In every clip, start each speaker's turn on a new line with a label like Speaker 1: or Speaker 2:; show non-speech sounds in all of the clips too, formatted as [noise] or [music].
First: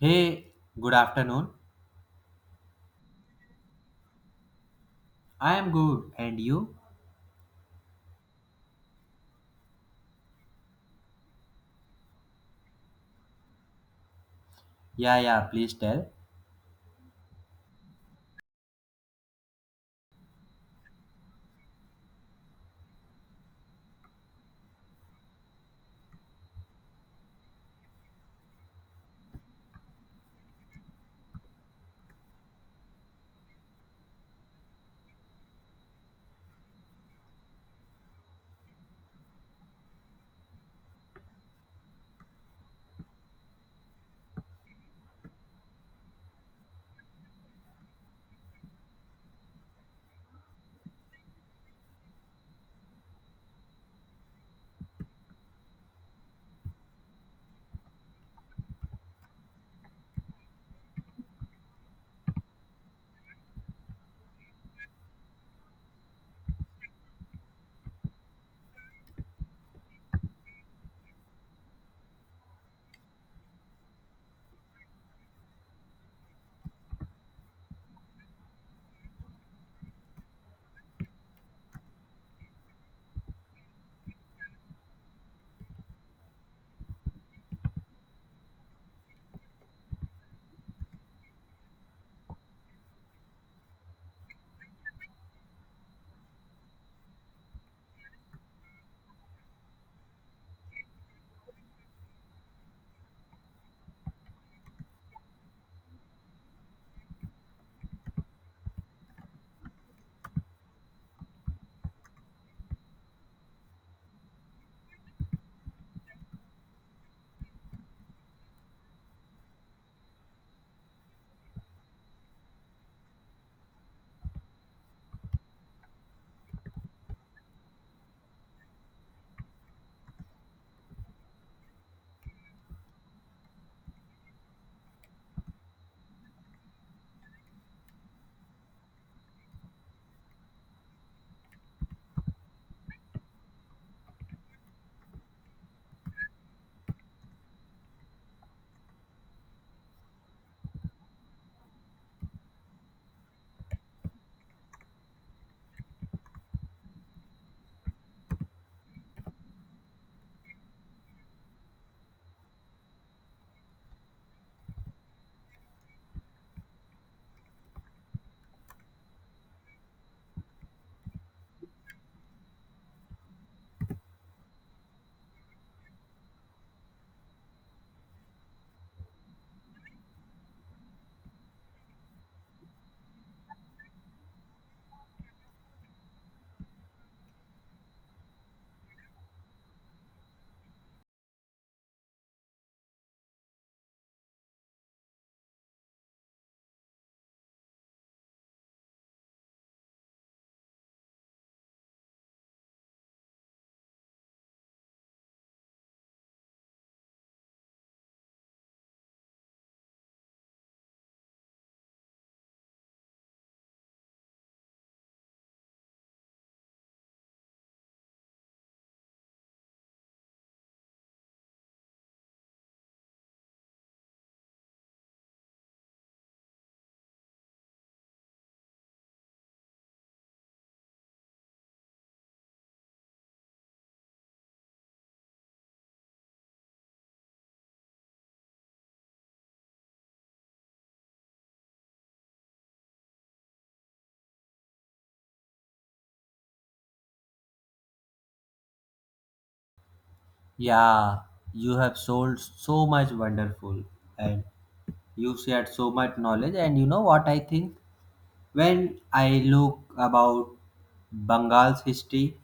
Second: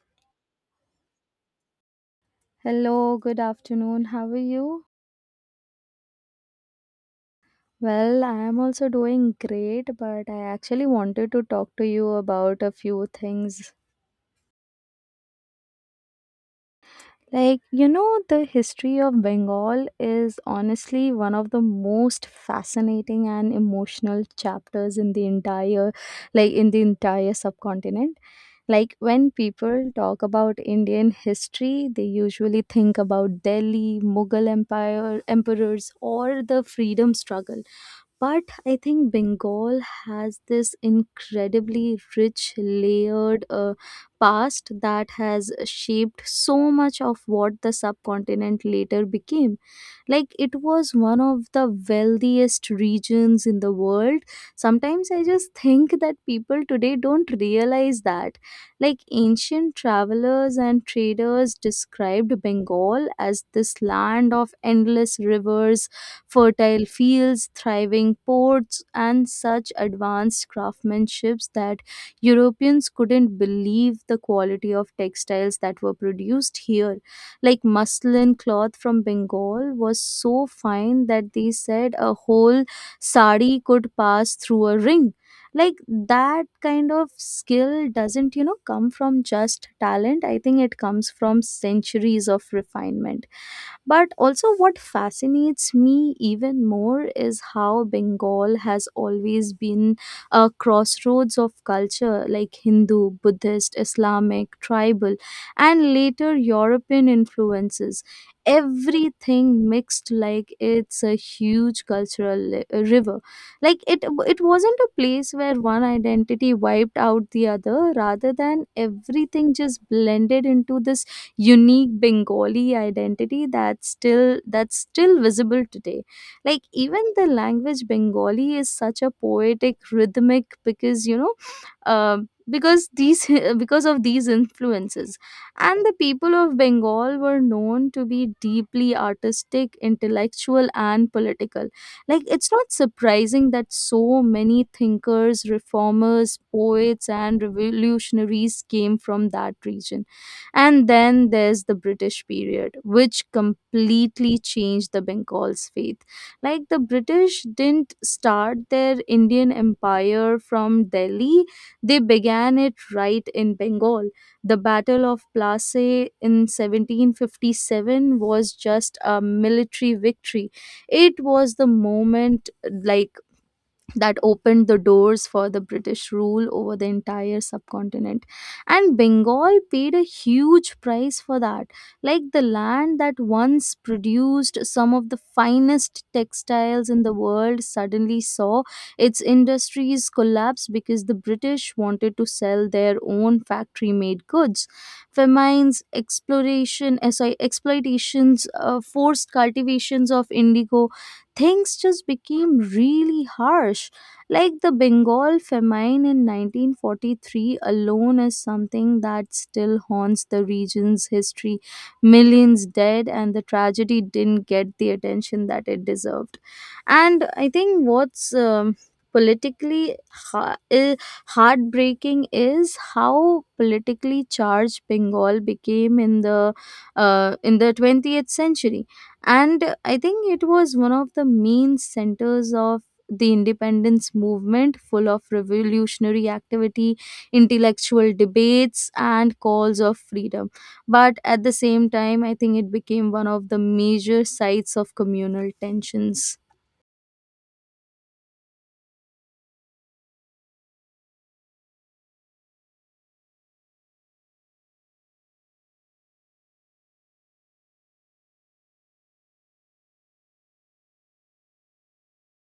Speaker 1: Hey, good afternoon.
Speaker 2: Hello, good afternoon. How are you?
Speaker 1: I am good. And you?
Speaker 2: Well, I am also doing great, but I actually wanted to talk to you about a few things.
Speaker 1: Yeah, yeah, please tell.
Speaker 2: The history of Bengal is honestly one of the most fascinating and emotional chapters in the entire in the entire subcontinent. Like when people talk about Indian history, they usually think about Delhi, Mughal Empire, emperors or the freedom struggle. But I think Bengal has this incredibly rich, layered past that has shaped so much of what the subcontinent later became. Like, it was one of the wealthiest regions in the world. Sometimes I just think that people today don't realize that. Like, ancient travelers and traders described Bengal as this land of endless rivers, fertile fields, thriving ports, and such advanced craftsmanships that Europeans couldn't believe the quality of textiles that were produced here. Like muslin cloth from Bengal was so fine that they said a whole sari could pass through a ring. Like that kind of skill doesn't come from just talent. I think it comes from centuries of refinement. But also, what fascinates me even more is how Bengal has always been a crossroads of culture like Hindu, Buddhist, Islamic, tribal, and later European influences. Everything mixed like it's a huge cultural river. Like it wasn't a place where one identity wiped out the other, rather than everything just blended into this unique Bengali identity that's still visible today. Like even the language Bengali is such a poetic, rhythmic because you know because these [laughs] because of these influences. And the people of Bengal were known to be deeply artistic, intellectual and political. Like it's not surprising that so many thinkers, reformers, poets and revolutionaries came from that region. And then there's the British period, which completely changed the Bengal's faith. Like the British didn't start their Indian empire from Delhi, they began it right in Bengal. The Battle of Plassey in 1757 was just a military victory. It was the moment like that opened the doors for the British rule over the entire subcontinent. And Bengal paid a huge price for that. Like the land that once produced some of the finest textiles in the world suddenly saw its industries collapse because the British wanted to sell their own factory made goods. Famines, exploration, eh, sorry, exploitations, forced cultivations of indigo, things just became really harsh like the Bengal famine in 1943 alone is something that still haunts the region's history. Millions dead, and the tragedy didn't get the attention that it deserved. And I think what's politically ha- i- heartbreaking is how politically charged Bengal became in the 20th century. And I think it was one of the main centers of the independence movement, full of revolutionary activity, intellectual debates, and calls of freedom. But at the same time, I think it became one of the major sites of communal tensions.
Speaker 1: Yeah, you have sold so much wonderful and you shared so much knowledge. And you know what I think? When I look about Bengal's history,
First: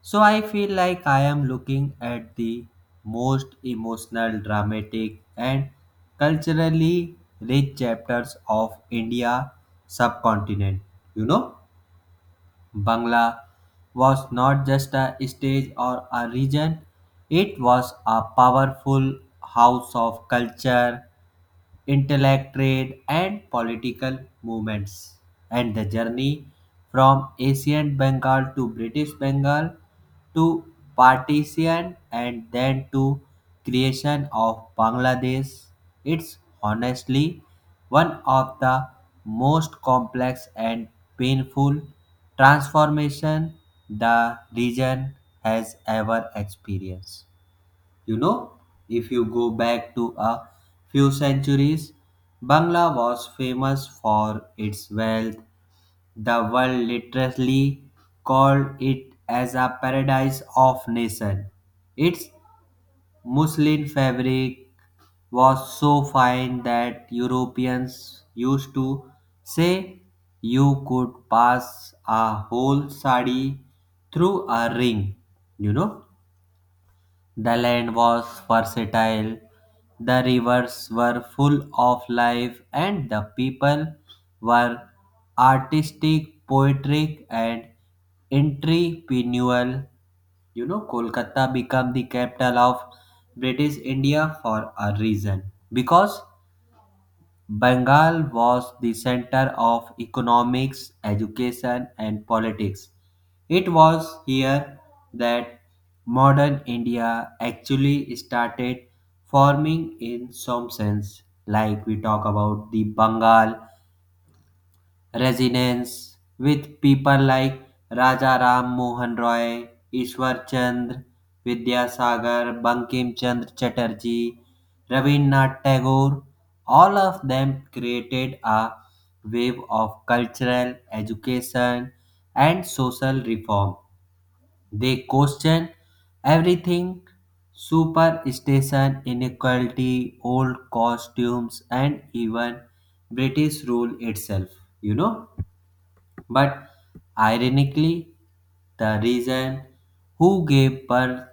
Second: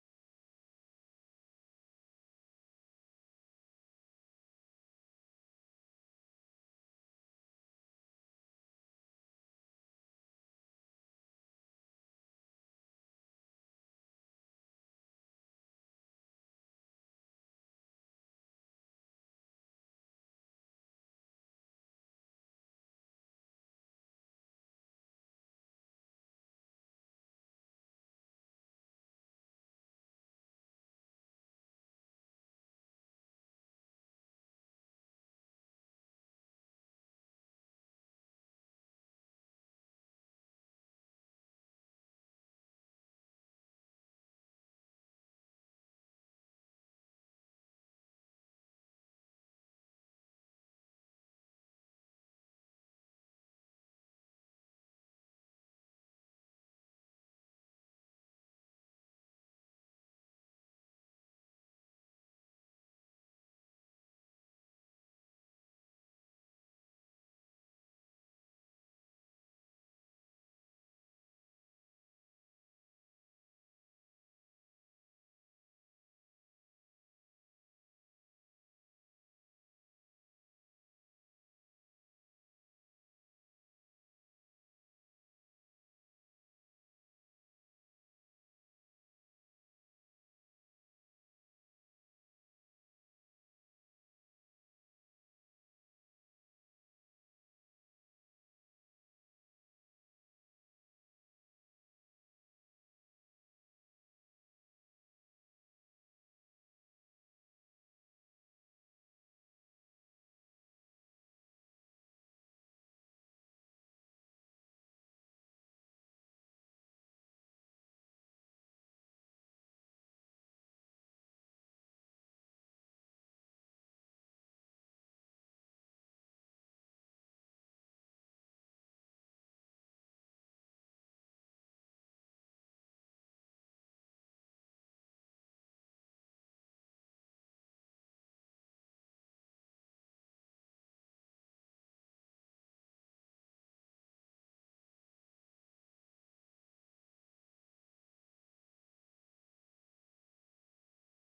Speaker 1: so I feel like I am looking at the most emotional, dramatic, and culturally rich chapters of India subcontinent. You know? Bangla was not just a stage or a region, it was a powerful house of culture, intellectual, and political movements. And the journey from ancient Bengal to British Bengal to partition and then to creation of Bangladesh, it's honestly one of the most complex and painful transformation the region has ever experienced. You know, if you go back to a few centuries, Bangla was famous for its wealth. The world literally called it as a paradise of nations. Its muslin fabric was so fine that Europeans used to say you could pass a whole sari through a ring, you know. The land was versatile, the rivers were full of life, and the people were artistic, poetic, and entrepreneurial. You know, Kolkata became the capital of British India for a reason because Bengal was the center of economics, education, and politics. It was here that modern India actually started forming in some sense, like we talk about the Bengal resonance with people like Raja Ram Mohan Roy, Ishwar Chandra Vidyasagar, Bankim Chandra Chatterjee, Rabindranath Tagore. All of them created a wave of cultural education and social reform. They questioned everything: superstition, inequality, old costumes, and even British rule itself. You know? But ironically, the reason who gave birth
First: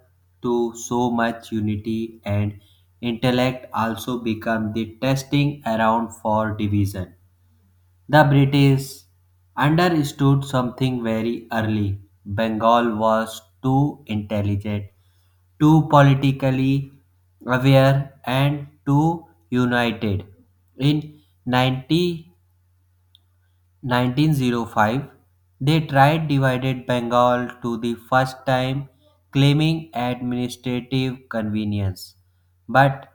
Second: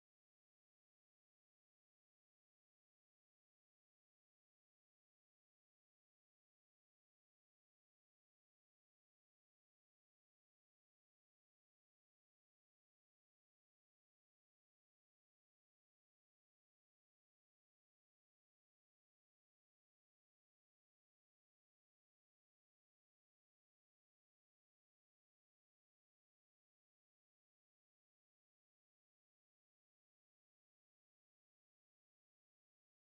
Speaker 1: to so much unity and intellect also became the testing ground for division. The British understood something very early. Bengal was too intelligent, too politically aware, and too united. In 90 1905, they tried divided Bengal to the first time, claiming administrative convenience. But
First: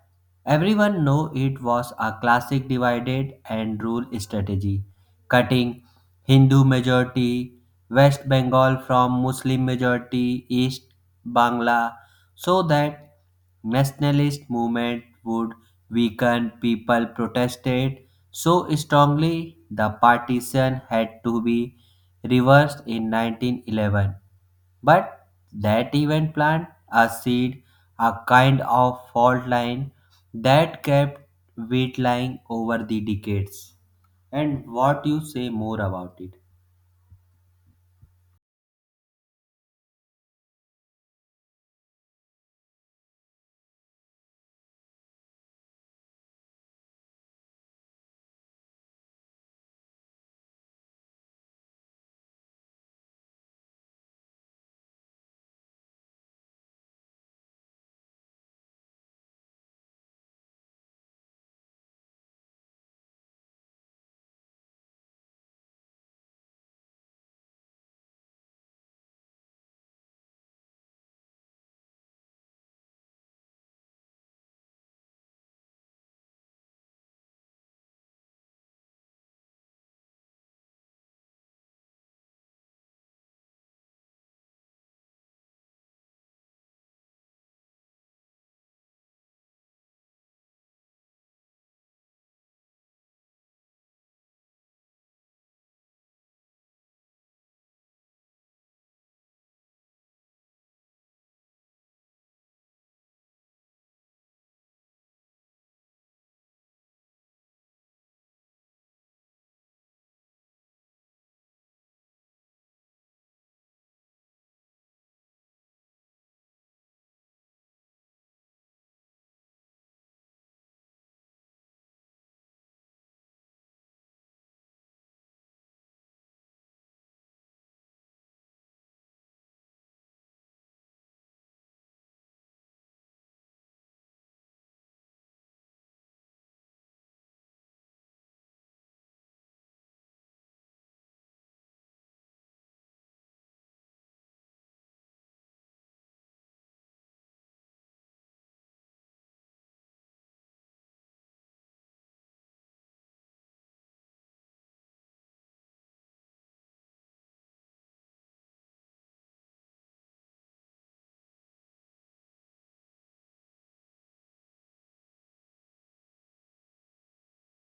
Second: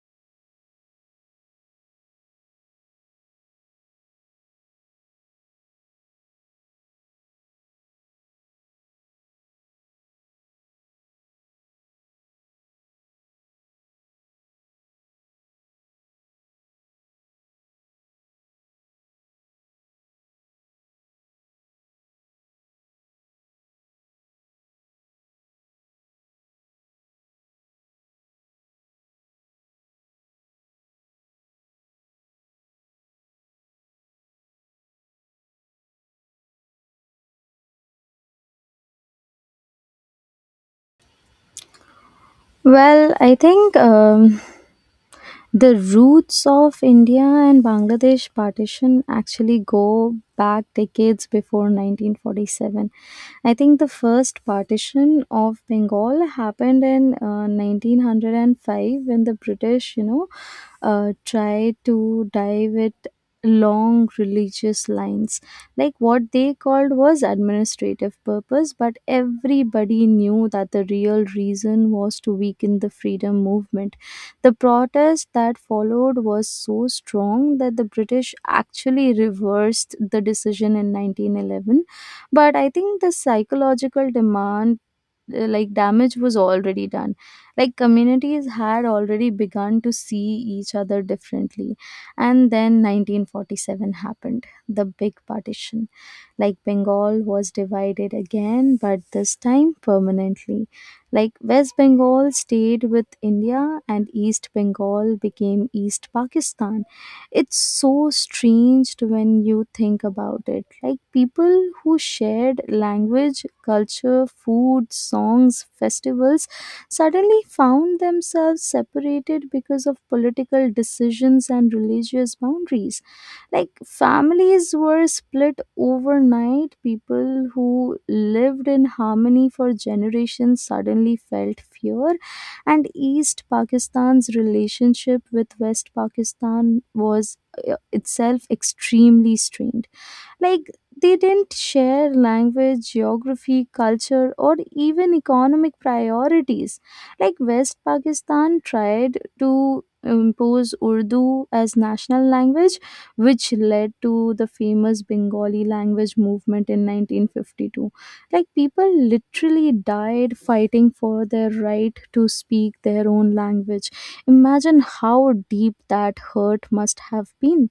Speaker 1: everyone knew it was a classic divided and rule strategy, cutting Hindu majority West Bengal from Muslim majority East Bangla so that nationalist movement would weaken. People protested so strongly the partition had to be reversed in 1911. But that event planted a seed, a kind of fault line that kept wheat lying over the decades. And what you say more about it?
Speaker 2: Well, I think the roots of India and Bangladesh partition actually go back decades before 1947. I think the first partition of Bengal happened in 1905 when the British tried to dive it long religious lines. Like what they called was administrative purpose, but everybody knew that the real reason was to weaken the freedom movement. The protest that followed was so strong that the British actually reversed the decision in 1911. But I think the psychological demand like damage was already done. Like communities had already begun to see each other differently. And then 1947 happened, the big partition. Like Bengal was divided again, but this time permanently. Like West Bengal stayed with India and East Bengal became East Pakistan. It's so strange to when you think about it, like people who shared language, culture, food, songs, festivals suddenly found themselves separated because of political decisions and religious boundaries. Like families were split overnight. People who lived in harmony for generations suddenly felt fear. And East Pakistan's relationship with West Pakistan was itself extremely strained. Like, they didn't share language, geography, culture, or even economic priorities. Like, West Pakistan tried to impose Urdu as national language, which led to the famous Bengali language movement in 1952. Like, people literally died fighting for their right to speak their own language. Imagine how deep that hurt must have been.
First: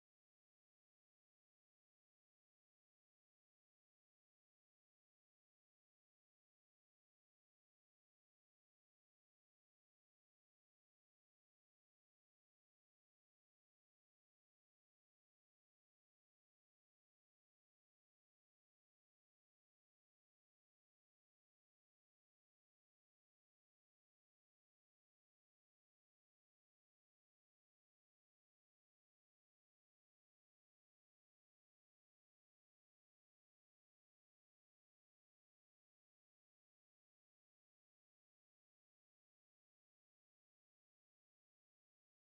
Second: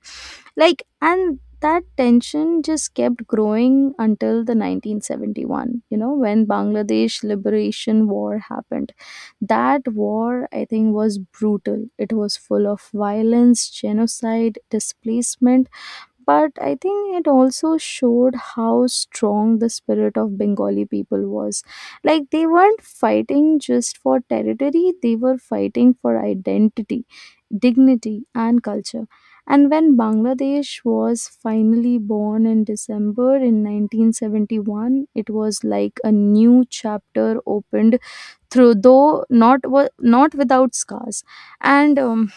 Speaker 2: Like, and that tension just kept growing until the 1971, you know, when Bangladesh Liberation War happened. That war, I think, was brutal. It was full of violence, genocide, displacement, but I think it also showed how strong the spirit of Bengali people was. Like they weren't fighting just for territory, they were fighting for identity, dignity and culture. And when Bangladesh was finally born in December in 1971, it was like a new chapter opened through, though not without scars. And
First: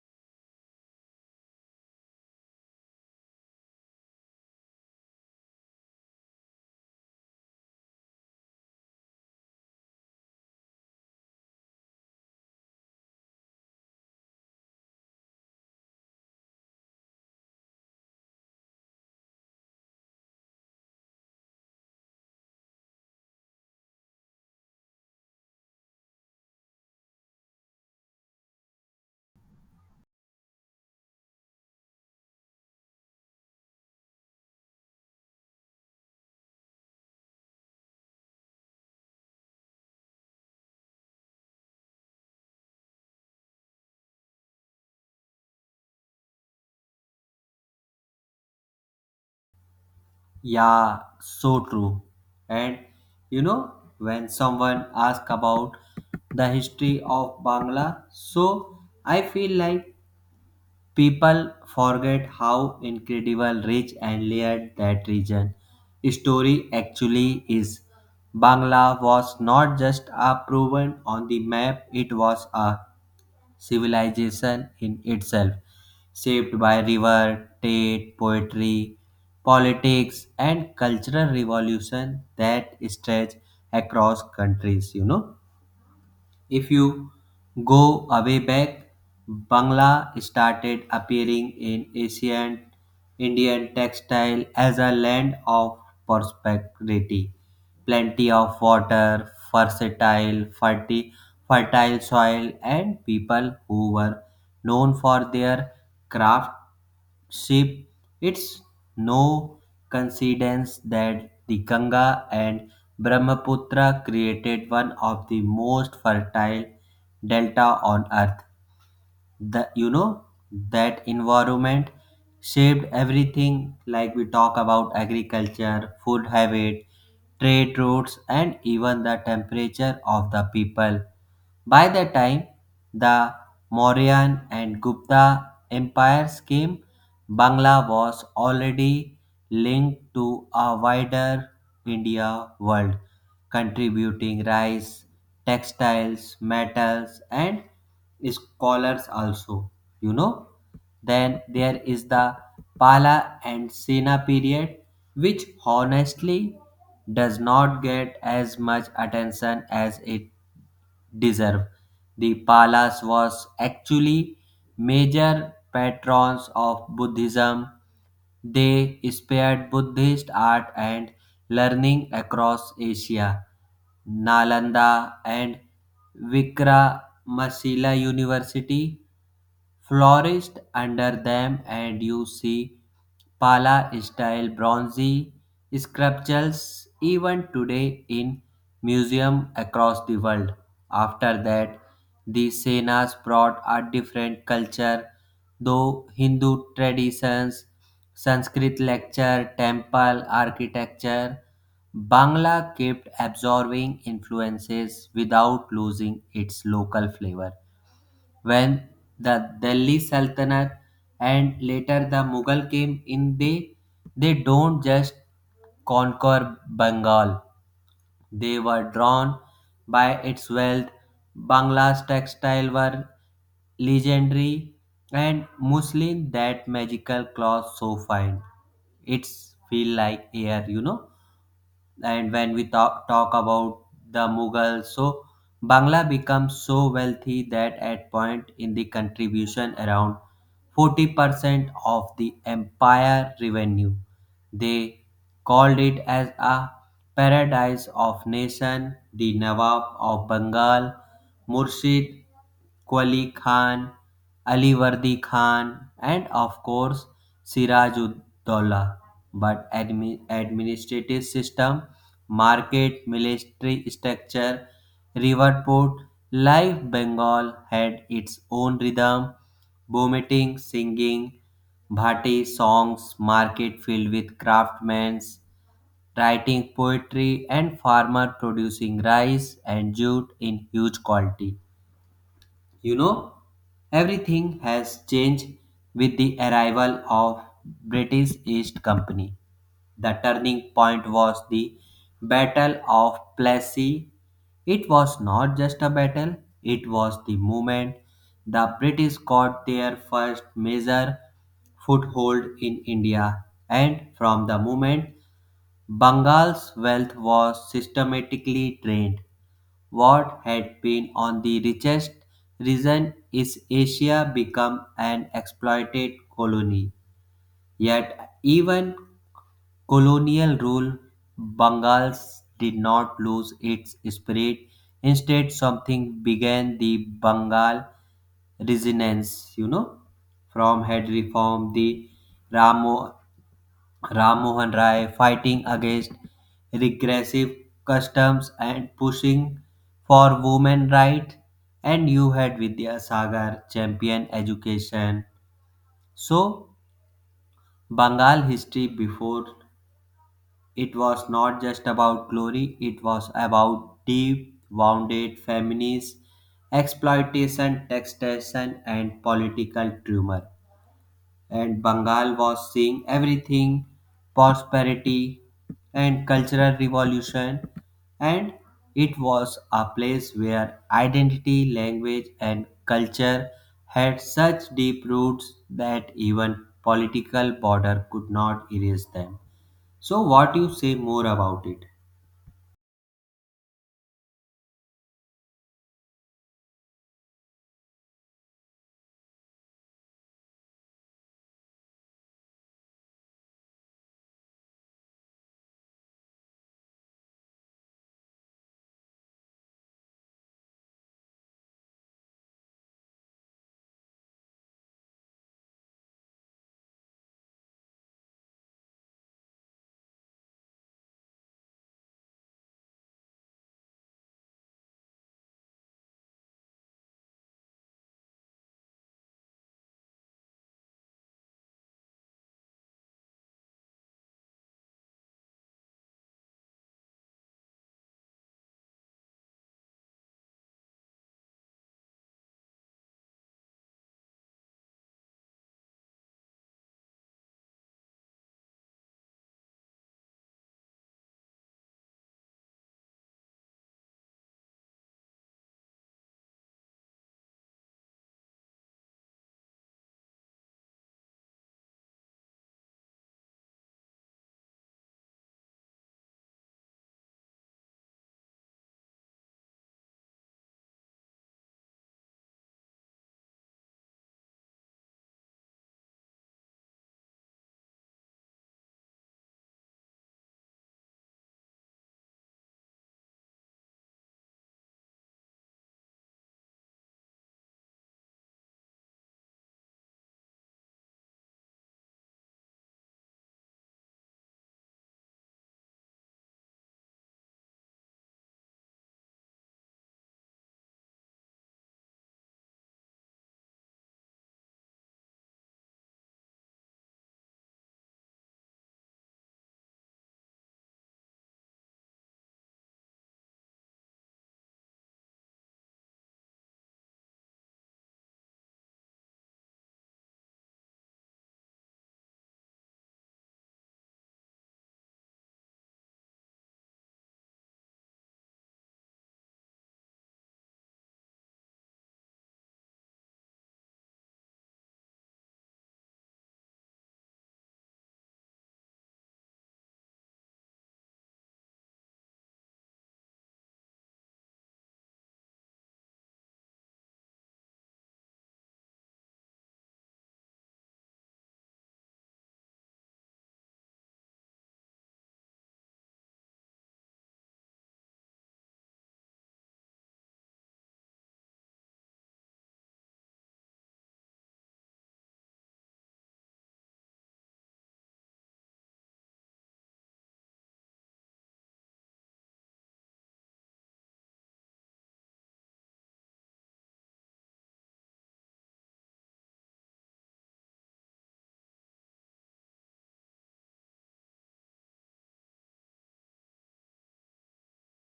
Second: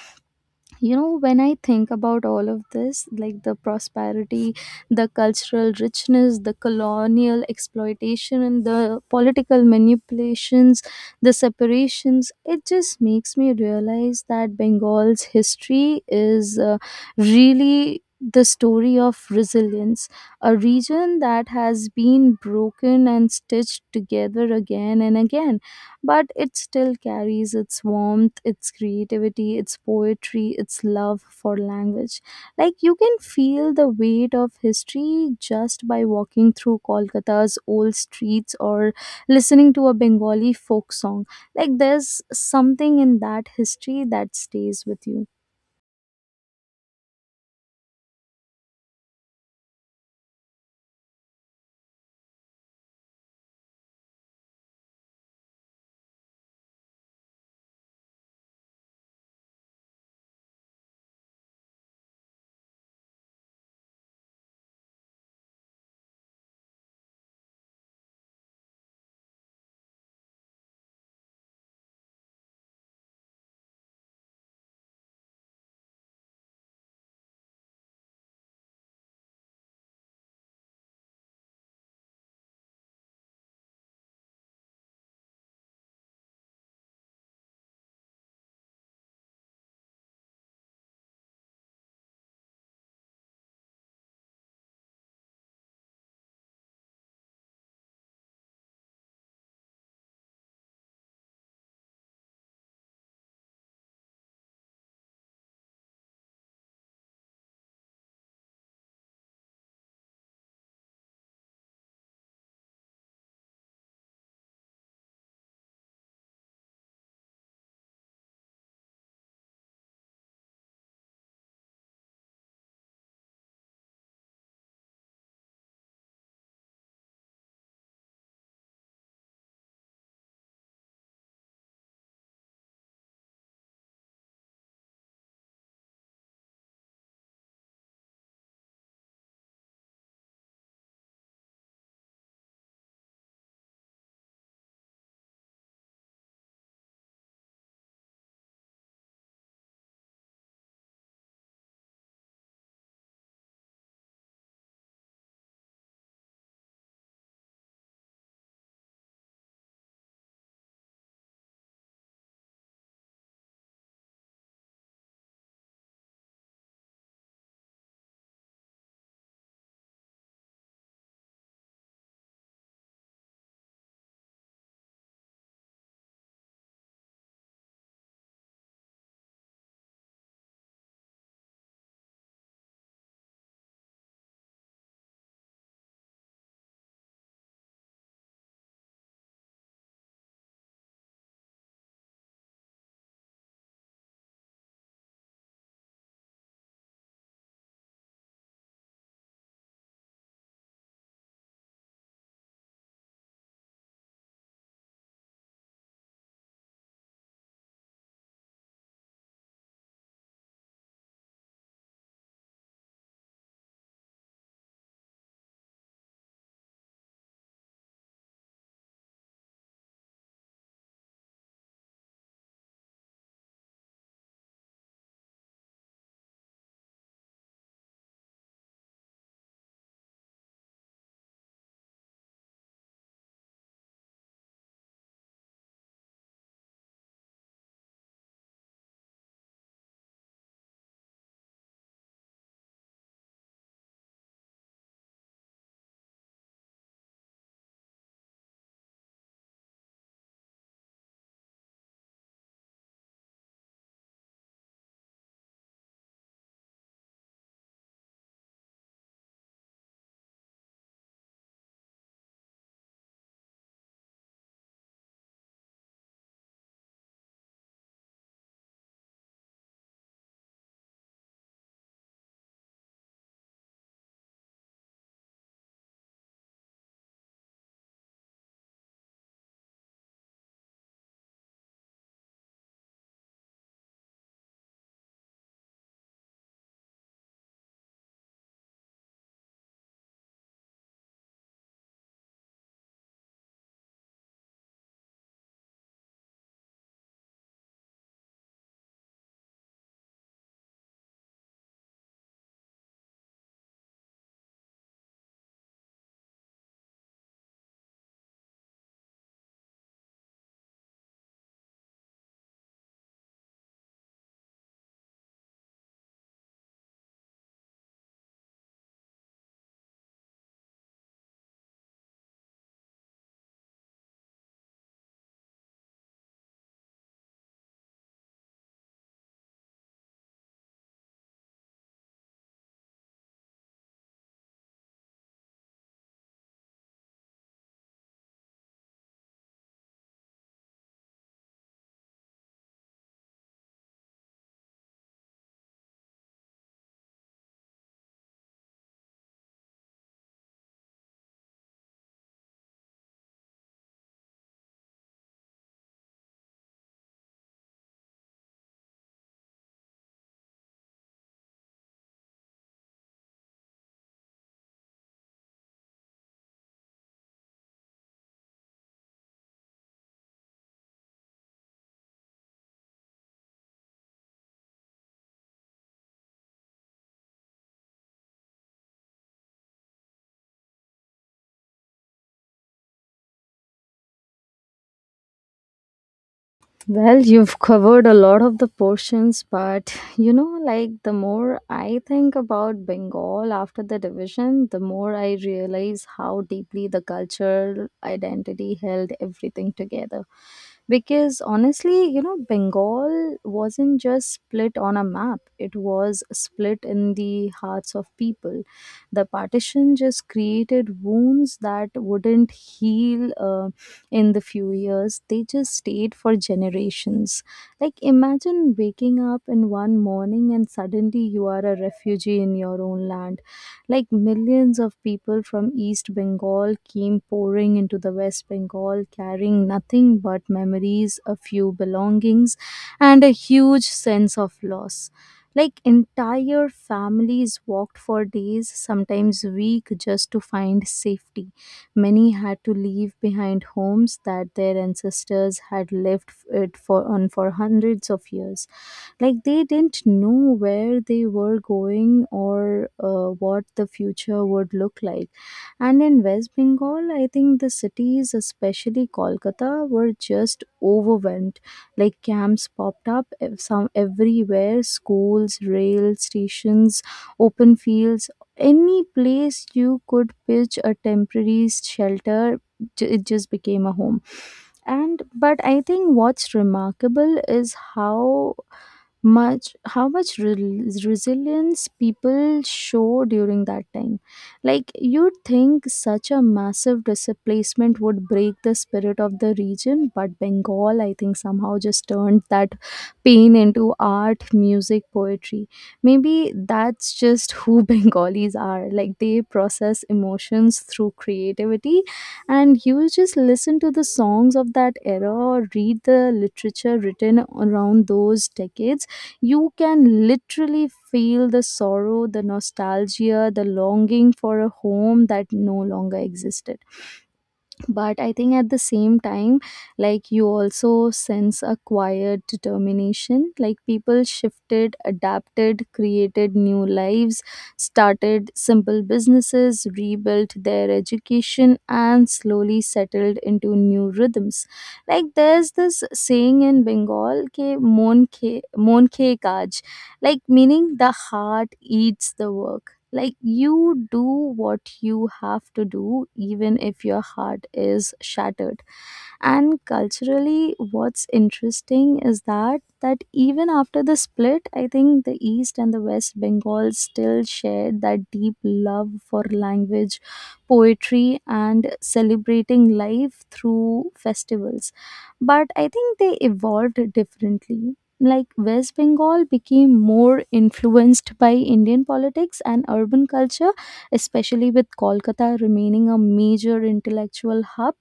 Speaker 2: you know, when I think about all of this, like the prosperity, the cultural richness, the colonial exploitation and the political manipulations, the separations, it just makes me realize that Bengal's history is really the story of resilience. A region that has been broken and stitched together again and again, but it still carries its warmth, its creativity, its poetry, its love for language. Like you can feel the weight of history just by walking through Kolkata's old streets or listening to a Bengali folk song. Like there's something in that history that stays with you.
Speaker 1: Yeah, so true. And you know, when someone asks about the history of Bangla, so I feel like people forget how incredible, rich, and layered that region story actually is. Bangla was not just a proven on the map, it was a civilization in itself, shaped by river, trade, poetry, politics, and cultural revolution that stretch across countries, you know. If you go away back, Bangla started appearing in ancient Indian textile as a land of prosperity, plenty of water, versatile, fertile soil, and people who were known for their craftsmanship. It's no coincidence that the Ganga and Brahmaputra created one of the most fertile delta on earth. The, you know, that environment shaped everything like we talk about agriculture, food habit, trade routes, and even the temperature of the people. By the time the Mauryan and Gupta empires came, Bangla was already linked to a wider India world contributing rice, textiles, metals, and scholars also. You know, then there is the Pala and Sena period, which honestly does not get as much attention as it deserved. The Palas was actually major patrons of Buddhism. They spread Buddhist art and learning across Asia. Nalanda and Vikramasila University flourished under them, and you see Pala style bronze sculptures even today in museums across the world. After that, the Senas brought a different culture, though Hindu traditions, Sanskrit lecture, temple architecture, Bangla kept absorbing influences without losing its local flavor. When the Delhi Sultanate and later the Mughal came in, they don't just conquer Bengal, they were drawn by its wealth. Bangla's textiles were legendary, and muslin, that magical cloth so fine, it's feel like air. And when we talk about the mughals, so bangla becomes so wealthy that at point in the contribution around 40% of the empire revenue. They called it as a paradise of nation, the nawab of bengal, murshid qali khan, Ali Wardi khan, and of course sirajuddaulah. But administrative system, market, military structure, river port, life, Bengal had its own rhythm, vomiting, singing, bhati songs, market filled with craftsmen writing poetry and farmer producing rice and jute in huge quantity. You know, everything has changed with the arrival of British East Company. The turning point was the Battle of Plassey. It was not just a battle, it was the moment the British got their first major foothold in India, and from the moment Bengal's wealth was systematically drained. What had been on the richest region is Asia become an exploited colony. Yet even colonial rule, Bengal did not lose its spirit. Instead, something began the Bengal resonance, you know, from had reformed the Ramo Ram Mohan Rai fighting against regressive customs and pushing for women rights, and you had Vidya Sagar champion education. So Bengal history before it was not just about glory, it was about deep wounded feminist exploitation, taxation and political tumor. And Bengal was seeing everything, prosperity and cultural revolution, and it was a place where identity, language and culture had such deep roots that even political border could not erase them. So what you say more about it?
Speaker 2: Well, you've covered a lot of the portions, but you know, like the more I think about Bengal after the division, the more I realize how deeply the cultural identity held everything together. Because honestly, you know, Bengal wasn't just split on a map, it was split in the hearts of people. The partition just created wounds that wouldn't heal. In the few years. They just stayed for generations. Like, imagine waking up in one morning and suddenly you are a refugee in your own land. Like, millions of people from East Bengal came pouring into the West Bengal carrying nothing but memories, a few belongings, and a huge sense of loss. Like entire families walked for days, sometimes week, just to find safety. Many had to leave behind homes that their ancestors had lived it for on for hundreds of years. Like they didn't know where they were going or what the future would look like. And in West Bengal, I think the cities, especially Kolkata, were just overwhelmed. Like camps popped up ev- some everywhere, schools, rail stations, open fields, any place you could pitch a temporary shelter it just became a home. And but I think what's remarkable is how much resilience people show during that time. Like you'd think such a massive displacement would break the spirit of the region, but Bengal I think somehow just turned that pain into art, music, poetry. Maybe that's just who [laughs] Bengalis are. Like they process emotions through creativity. And you just listen to the songs of that era or read the literature written around those decades, you can literally feel the sorrow, the nostalgia, the longing for a home that no longer existed. But I think at the same time, like you also sense a quiet determination. Like people shifted, adapted, created new lives, started simple businesses, rebuilt their education and slowly settled into new rhythms. Like there's this saying in Bengal, ke mon ke mon ke kaj, like meaning the heart eats the work. Like you do what you have to do even if your heart is shattered. And culturally what's interesting is that even after the split, I think the east and the west Bengal still shared that deep love for language, poetry and celebrating life through festivals. But I think they evolved differently. Like West Bengal became more influenced by Indian politics and urban culture, especially with Kolkata remaining a major intellectual hub.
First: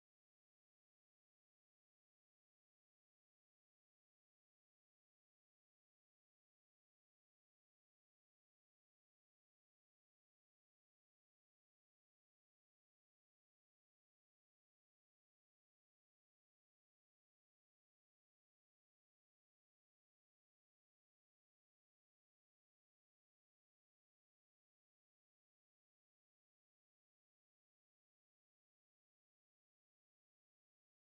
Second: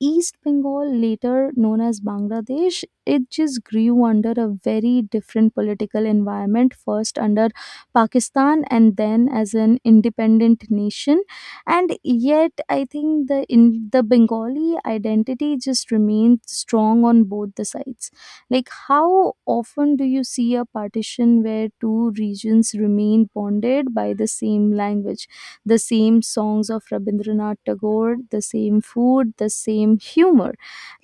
Speaker 2: East Bengal, later known as Bangladesh, it just grew under a very different political environment, first under Pakistan and then as an independent nation. And yet, I think the Bengali identity just remained strong on both the sides. Like, how often do you see a partition where two regions remain bonded by the same language? The same songs of Rabindranath Tagore, the same food, the same humor.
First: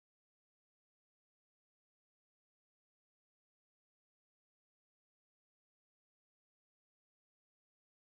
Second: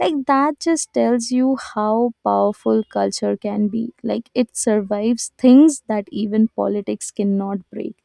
Speaker 2: Like that just tells you how powerful culture can be. Like it survives things that even politics cannot break.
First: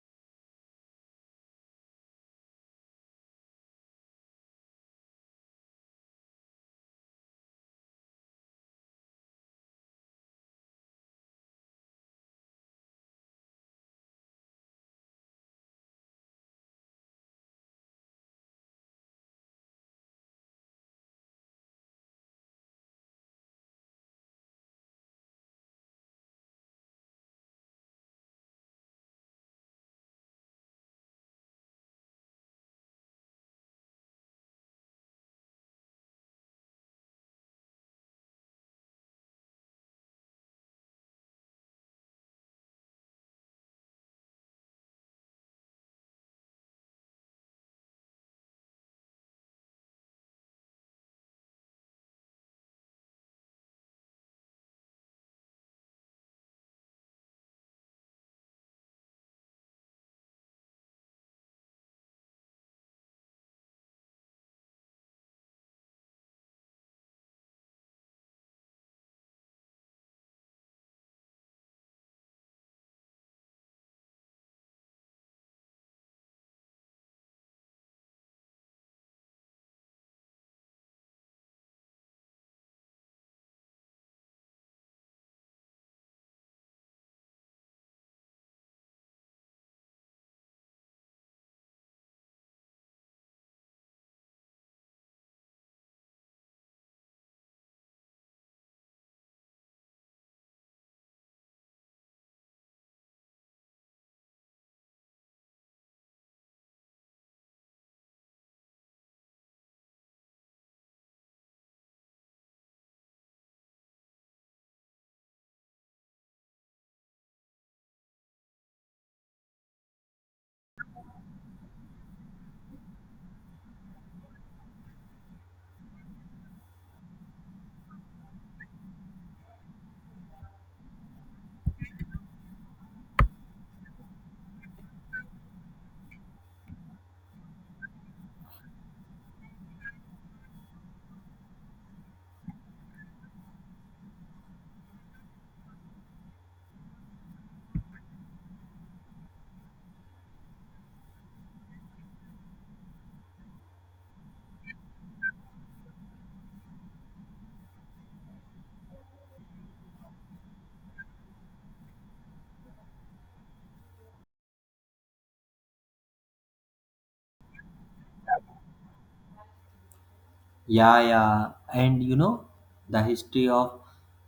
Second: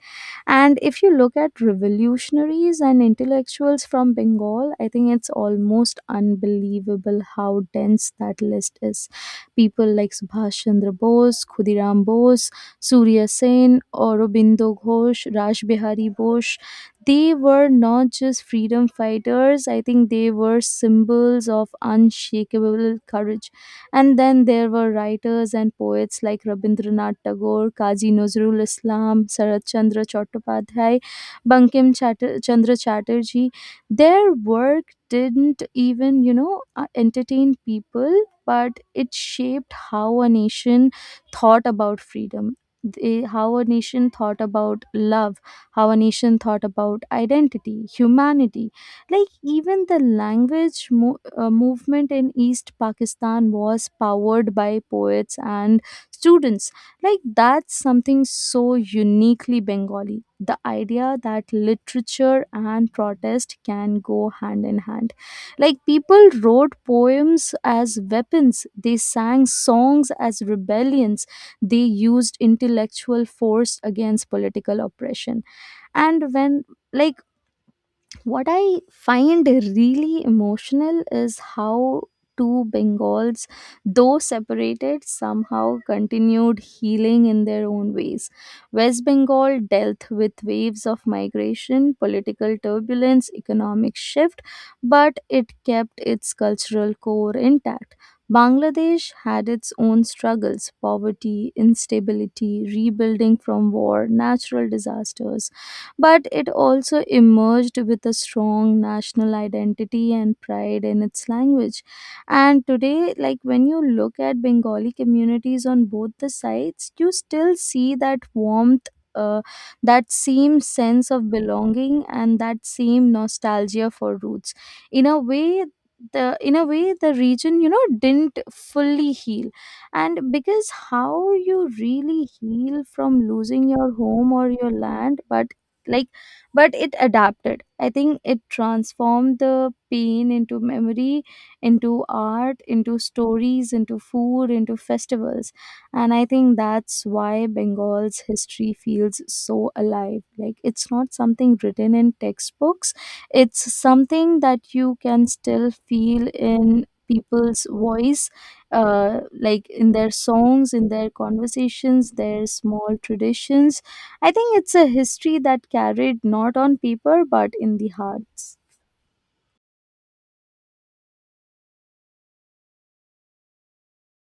Speaker 2: And if you look at revolutionaries and intellectuals from Bengal, I think it's almost unbelievable how dense that list is. People like Subhash Chandra Bose, Khudiram Bose, Surya Sen, Aurobindo Ghosh, Raj Bihari Bose. They were not just freedom fighters, I think they were symbols of unshakable courage. And then there were writers and poets like Rabindranath Tagore, Kazi Nazrul Islam, Sarat Chandra Chattopadhyay, Chandra Chatterjee. Their work didn't entertain people, but it shaped how a nation thought about how a nation thought about love, how a nation thought about identity, humanity. Like even the language movement in East Pakistan was powered by poets and students. Like that's something so uniquely Bengali. The idea that literature and protest can go hand in hand. Like people wrote poems as weapons, they sang songs as rebellions, they used intellectual force against political oppression and when like what I find really emotional is how two Bengals, though separated, somehow continued healing in their own ways. West Bengal dealt with waves of migration, political turbulence, economic shift, but it kept its cultural core intact. Bangladesh had its own struggles: poverty, instability, rebuilding from war, natural disasters, but it also emerged with a strong national identity and pride in its language. And today, like when you look at Bengali communities on both the sides, you still see that warmth. Uh, that same sense of belonging and that same nostalgia for roots. in a way in a way, the region didn't fully heal, and because how you really heal from losing your home or your land but like but it adapted. I think it transformed the pain into memory, into art, into stories, into food, into festivals. And I think that's why Bengal's history feels so alive. Like it's not something written in textbooks, it's something that you can still feel in people's voice, like in their songs, in their conversations, their small traditions. I think it's a history that carried not on paper but in the hearts.
Speaker 1: Yeah, yeah. And you know, the history of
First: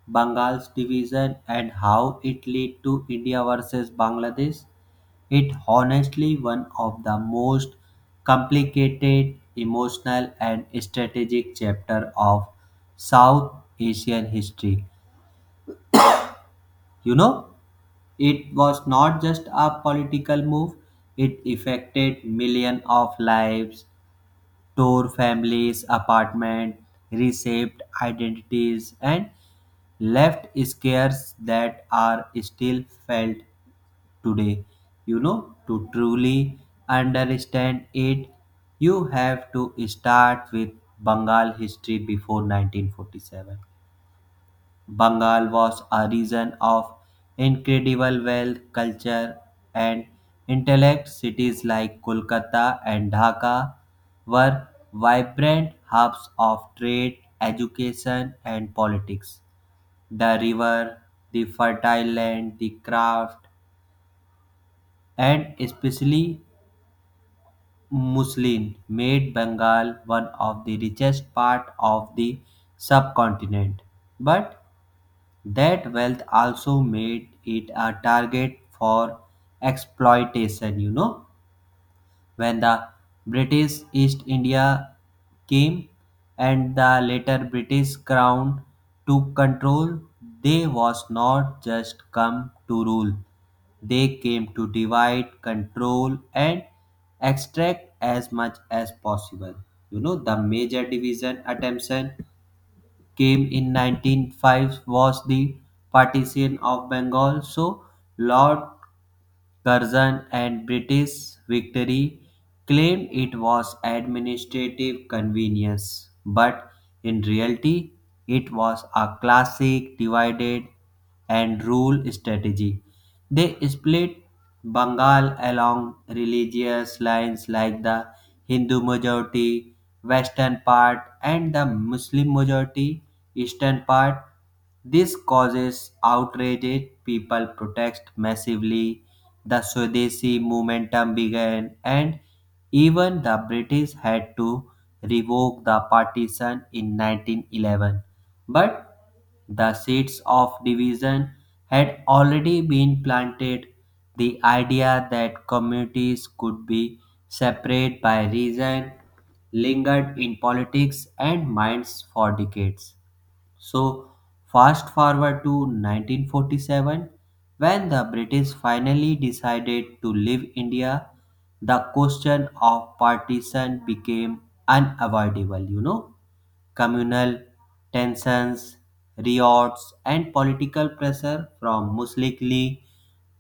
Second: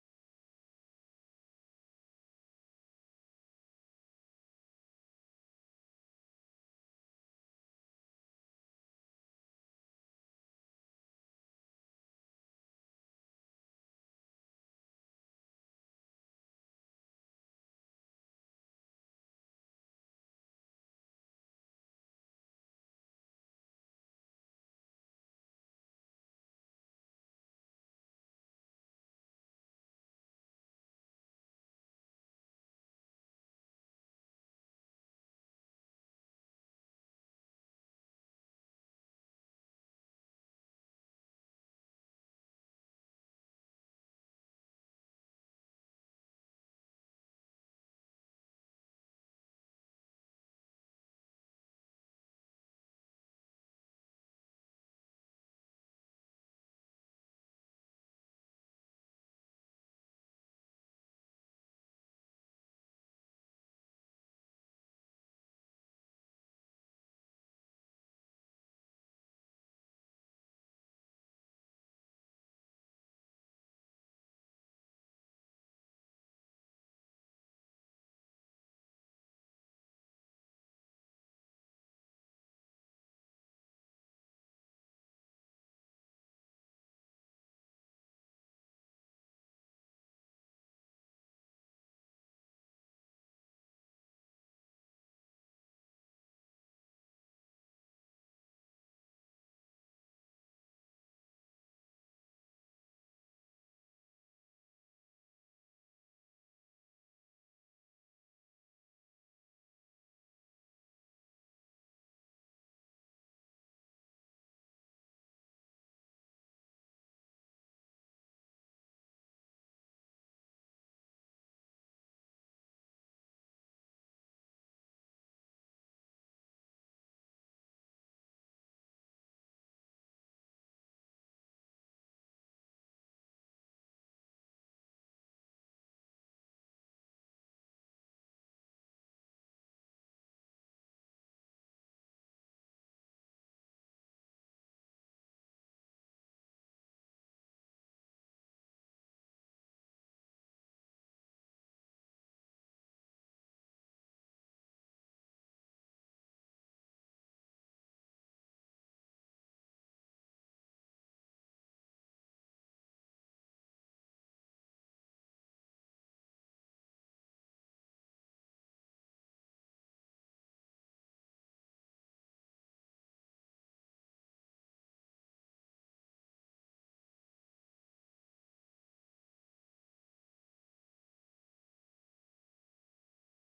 Speaker 1: Bengal's division and how it led to India versus Bangladesh, it honestly one of the most complicated, emotional and strategic chapter of South Asian history. You know, it was not just a political move, it affected millions of lives, tore families, apartment, reshaped identities, and left scars that are still felt today. You know, to truly understand it, you have to start with Bengal history before 1947. Bengal was a region of incredible wealth, culture, and intellect. Cities like Kolkata and Dhaka were vibrant hubs of trade, education, and politics. The river, the fertile land, the craft, and especially muslin made Bengal one of the richest part of the subcontinent. But that wealth also made it a target for exploitation. You know, when the British East India came and the later British crown took control, they was not just come to rule. They came to divide, control and extract as much as possible. You know, the major division attention came in 1905 was the partition of Bengal, so Lord Curzon and British victory claimed it was administrative convenience, but in reality it was a classic divided and rule strategy. They split Bengal along religious lines like the Hindu majority western part and the Muslim majority eastern part. This causes outrage. People protest massively. The Swadeshi momentum began, and even the British had to revoke the partition in 1911. But the seeds of division had already been planted. The idea that communities could be separate by reason lingered in politics and minds for decades. So, fast forward to 1947, when the British finally decided to leave India, the question of partition became unavoidable. You know, communal tensions, riots, and political pressure from Muslim League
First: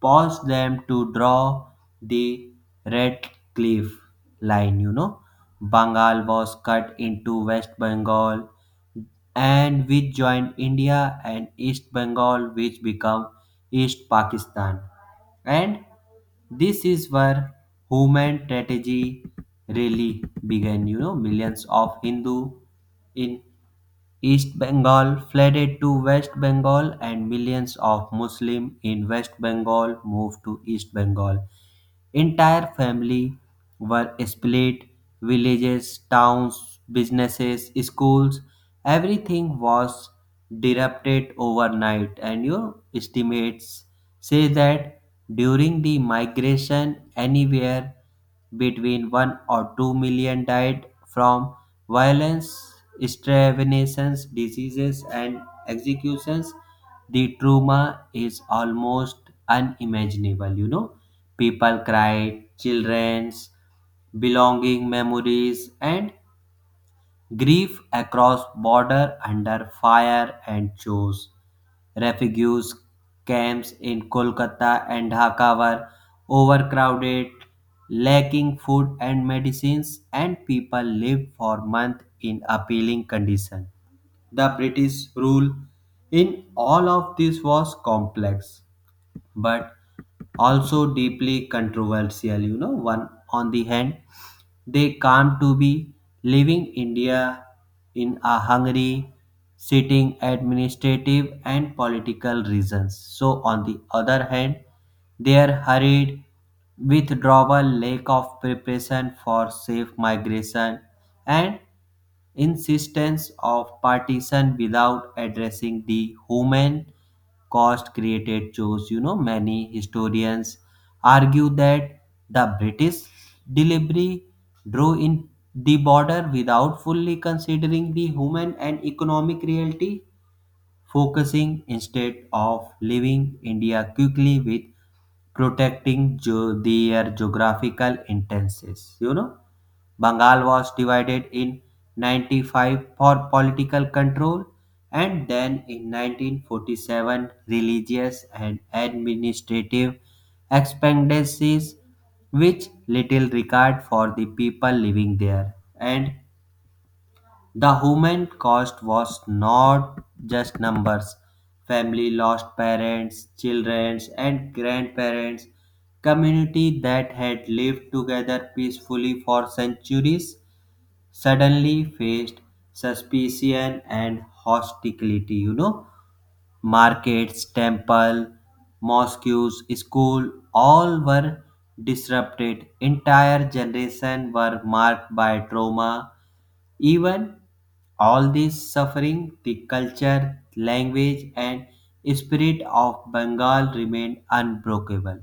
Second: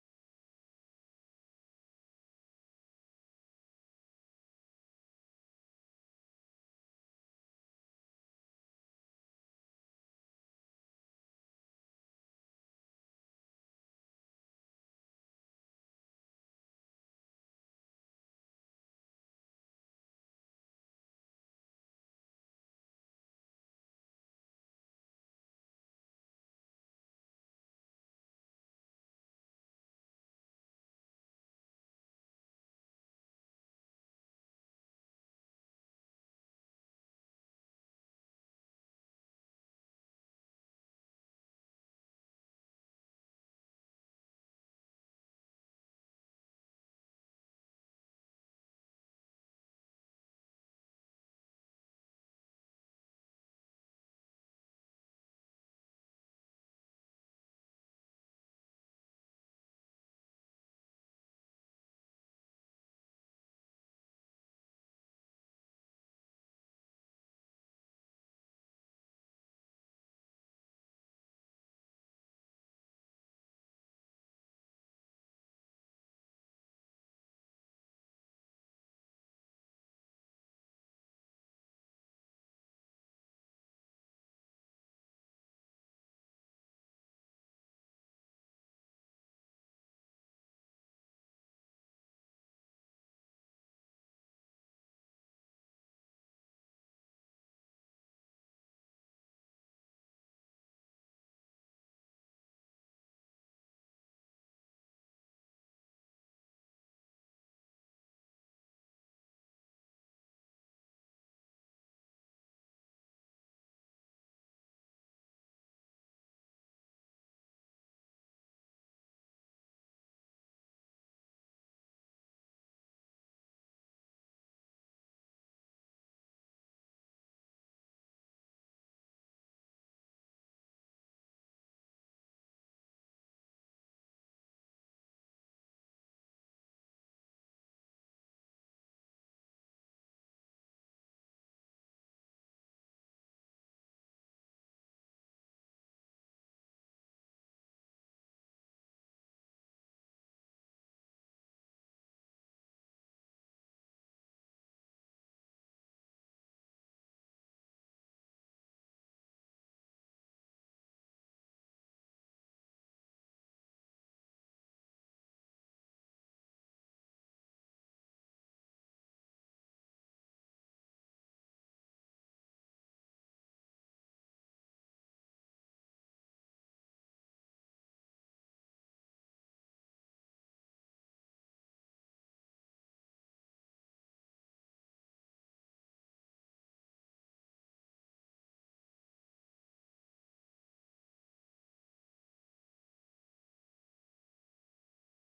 Speaker 1: caused them to draw the Red Cliff Line. You know, Bengal was cut into West Bengal, and which joined India, and East Bengal, which became East Pakistan. And this is where human tragedy really began. You know, millions of Hindu in East Bengal flooded to West Bengal and millions of Muslims in West Bengal moved to East Bengal. Entire family were split, villages, towns, businesses, schools, everything was disrupted overnight, and your estimates say that during the migration, anywhere between 1 or 2 million died from violence, starvenations, diseases, and executions. The trauma is almost unimaginable. You know, people cried, children's belonging, memories, and grief across border under fire and chose. Refugee camps in Kolkata and Dhaka were overcrowded, lacking food and medicines, and people lived for months in appalling conditions. The British rule in all of this was complex but also deeply controversial. You know, one on the hand, they come to be leaving India in a hungry, sitting administrative and political reasons. So, on the other hand, their hurried withdrawal, lack of preparation for safe migration, and insistence of partition without addressing the human cost created shows. You know, many historians argue that the british delivery drew in the border without fully considering the human and economic reality, focusing instead of leaving india quickly with protecting their geographical interests. You know, Bengal was divided in 95 for political control, and then in 1947 religious and administrative expendencies which little regard for the people living there, and the human cost was not just numbers. Family lost parents, children, and grandparents. Community that had lived together peacefully for centuries suddenly faced suspicion and hostility. You know, markets, temple, mosques, school, all were disrupted. Entire generation were marked by trauma. Even all this suffering, the culture, language, and spirit of Bengal remained unbreakable.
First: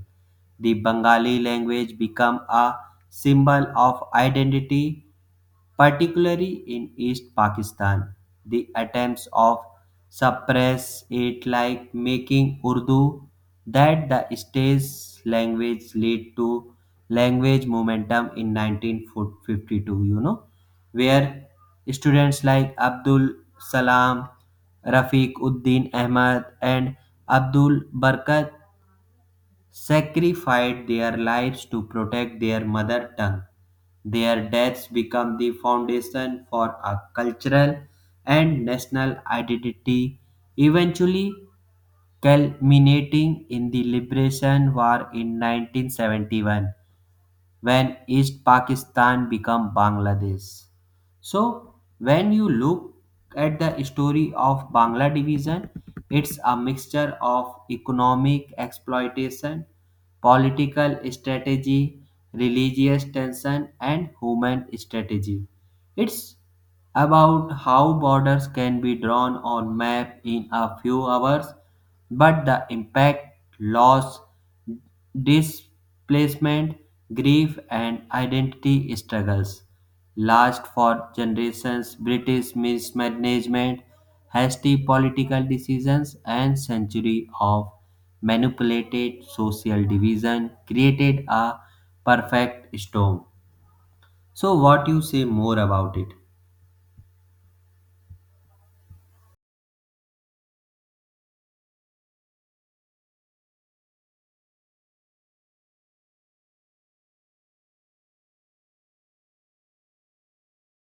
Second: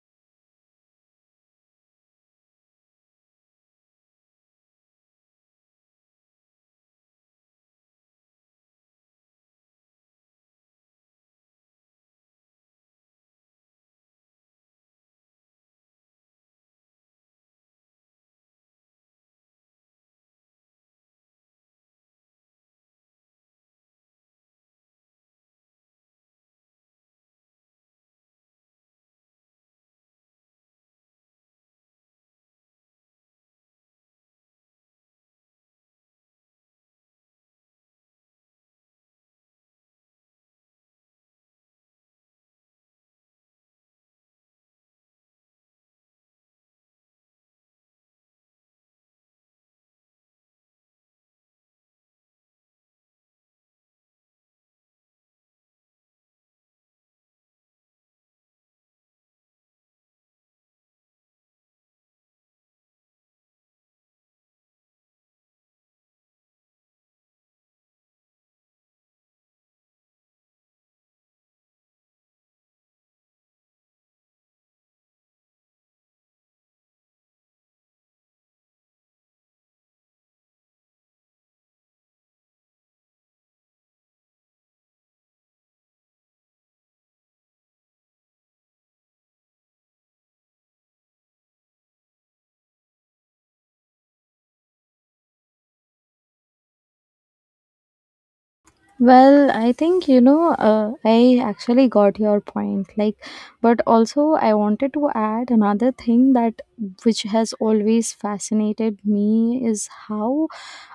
Speaker 1: The Bengali language became a symbol of identity, particularly in East Pakistan. The attempts of suppress it, like making Urdu that the state's language, lead to language momentum in 1952. You know, where students like Abdul Salam, Rafiq Uddin Ahmad, and Abdul Barkat sacrificed their lives to protect their mother tongue. Their deaths become the foundation for a cultural and national identity, eventually culminating in the Liberation War in 1971 when East Pakistan became Bangladesh. So when you look at the story of Bangla division, it's a mixture of economic exploitation, political strategy, religious tension, and human strategy. It's about how borders can be drawn on map in a few hours, but the impact, loss, displacement, grief, and identity struggles last for generations. British mismanagement, hasty political decisions, and century of manipulated social division created a perfect storm. So, what you say more about it?
Speaker 2: Well, I actually got your point. But also I wanted to add another thing that which has always fascinated me is how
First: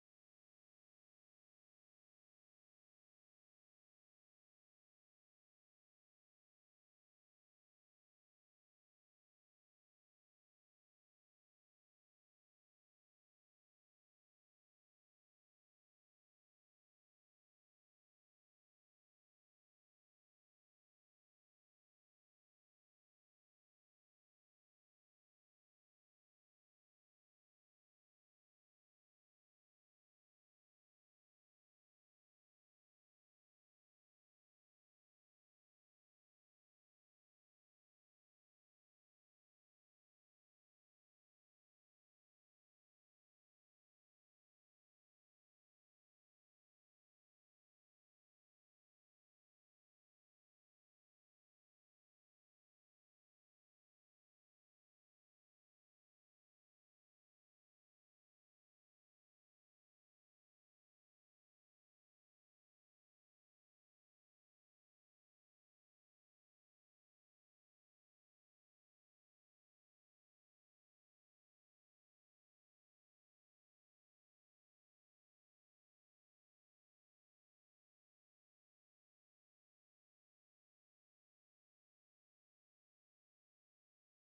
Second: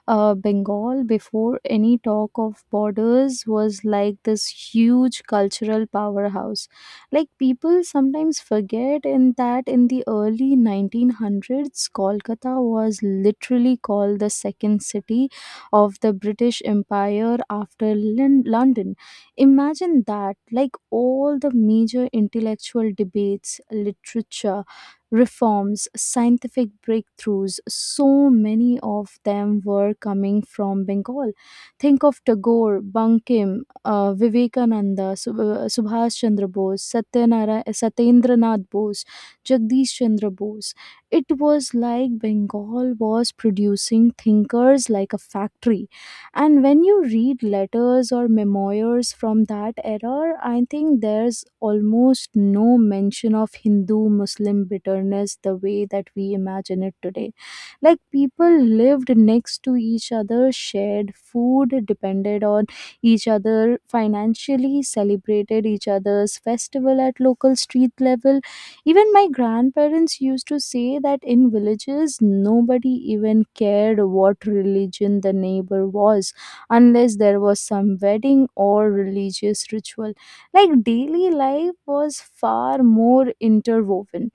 Speaker 2: Bengal, before any talk of borders, was like this huge cultural powerhouse. Like people sometimes forget in that in the early 1900s, Kolkata was literally called the second city of the British Empire after London. Imagine that! Like all the major intellectual debates, literature reforms, scientific breakthroughs, so many of them were coming from Bengal. Think of Tagore, Bankim, Vivekananda, Subhash Chandra Bose, Satyendranath Bose, Jagdish Chandra Bose. It was like Bengal was producing thinkers like a factory. And when you read letters or memoirs from that era, I think there's almost no mention of hindu muslim bitterness the way that we imagine it today. Like people lived next to each other, shared food, depended on each other financially, celebrated each other's festival at local street level. Even my grandparents used to say that in villages, nobody even cared what religion the neighbor was unless there was some wedding or religious ritual. Like daily life was far more interwoven.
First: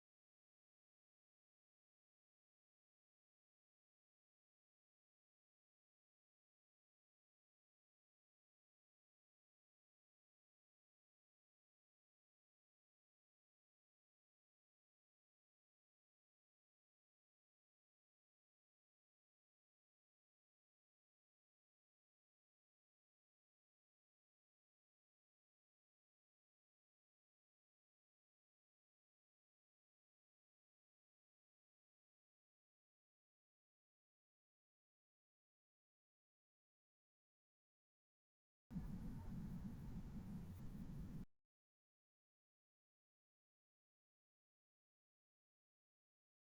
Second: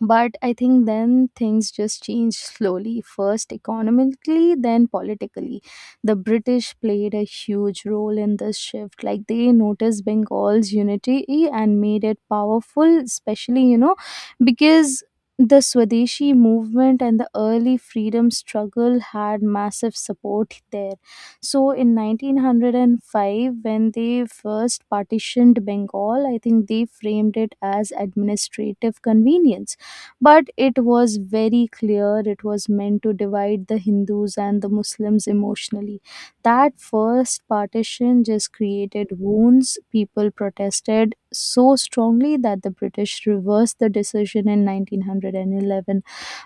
Speaker 2: But I think then things just changed slowly, first economically, then politically. The British played a huge role in this shift. Like they noticed Bengal's unity and made it powerful, especially, because the Swadeshi movement and the early freedom struggle had massive support there. So in 1905, when they first partitioned Bengal, I think they framed it as administrative convenience, but it was very clear it was meant to divide the Hindus and the Muslims emotionally. That first partition just created wounds. People protested so strongly that the British reversed the decision in 1911,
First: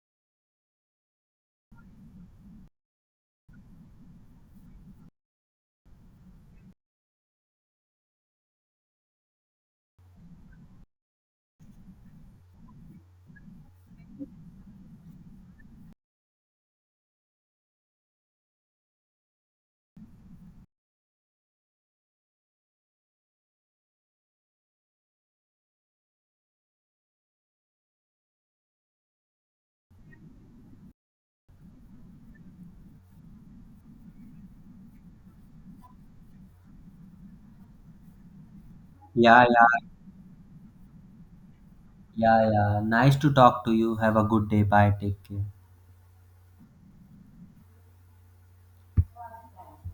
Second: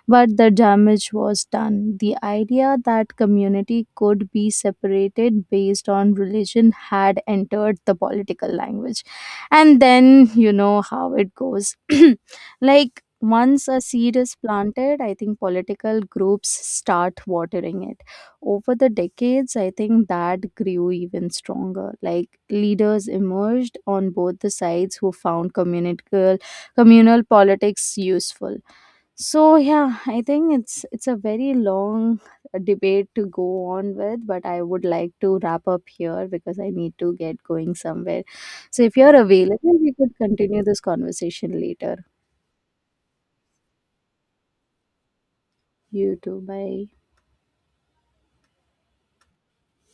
Speaker 2: but the damage was done. The idea that community could be separated based on religion had entered the political language. And then you know how it goes. [clears throat] Like once a seed is planted, I think political groups start watering it. Over the decades, I think that grew even stronger. Like leaders emerged on both the sides who found communal politics useful. So yeah, I think it's a very long debate to go on with, but I would like to wrap up here because I need to get going somewhere. So if you're
Speaker 1: Yeah,
Speaker 2: available,
Speaker 1: yeah,
Speaker 2: we could continue this conversation later.
Speaker 1: yeah, yeah. Nice to talk to you. Have a good day. Bye. Take care.
Speaker 2: You too. Bye.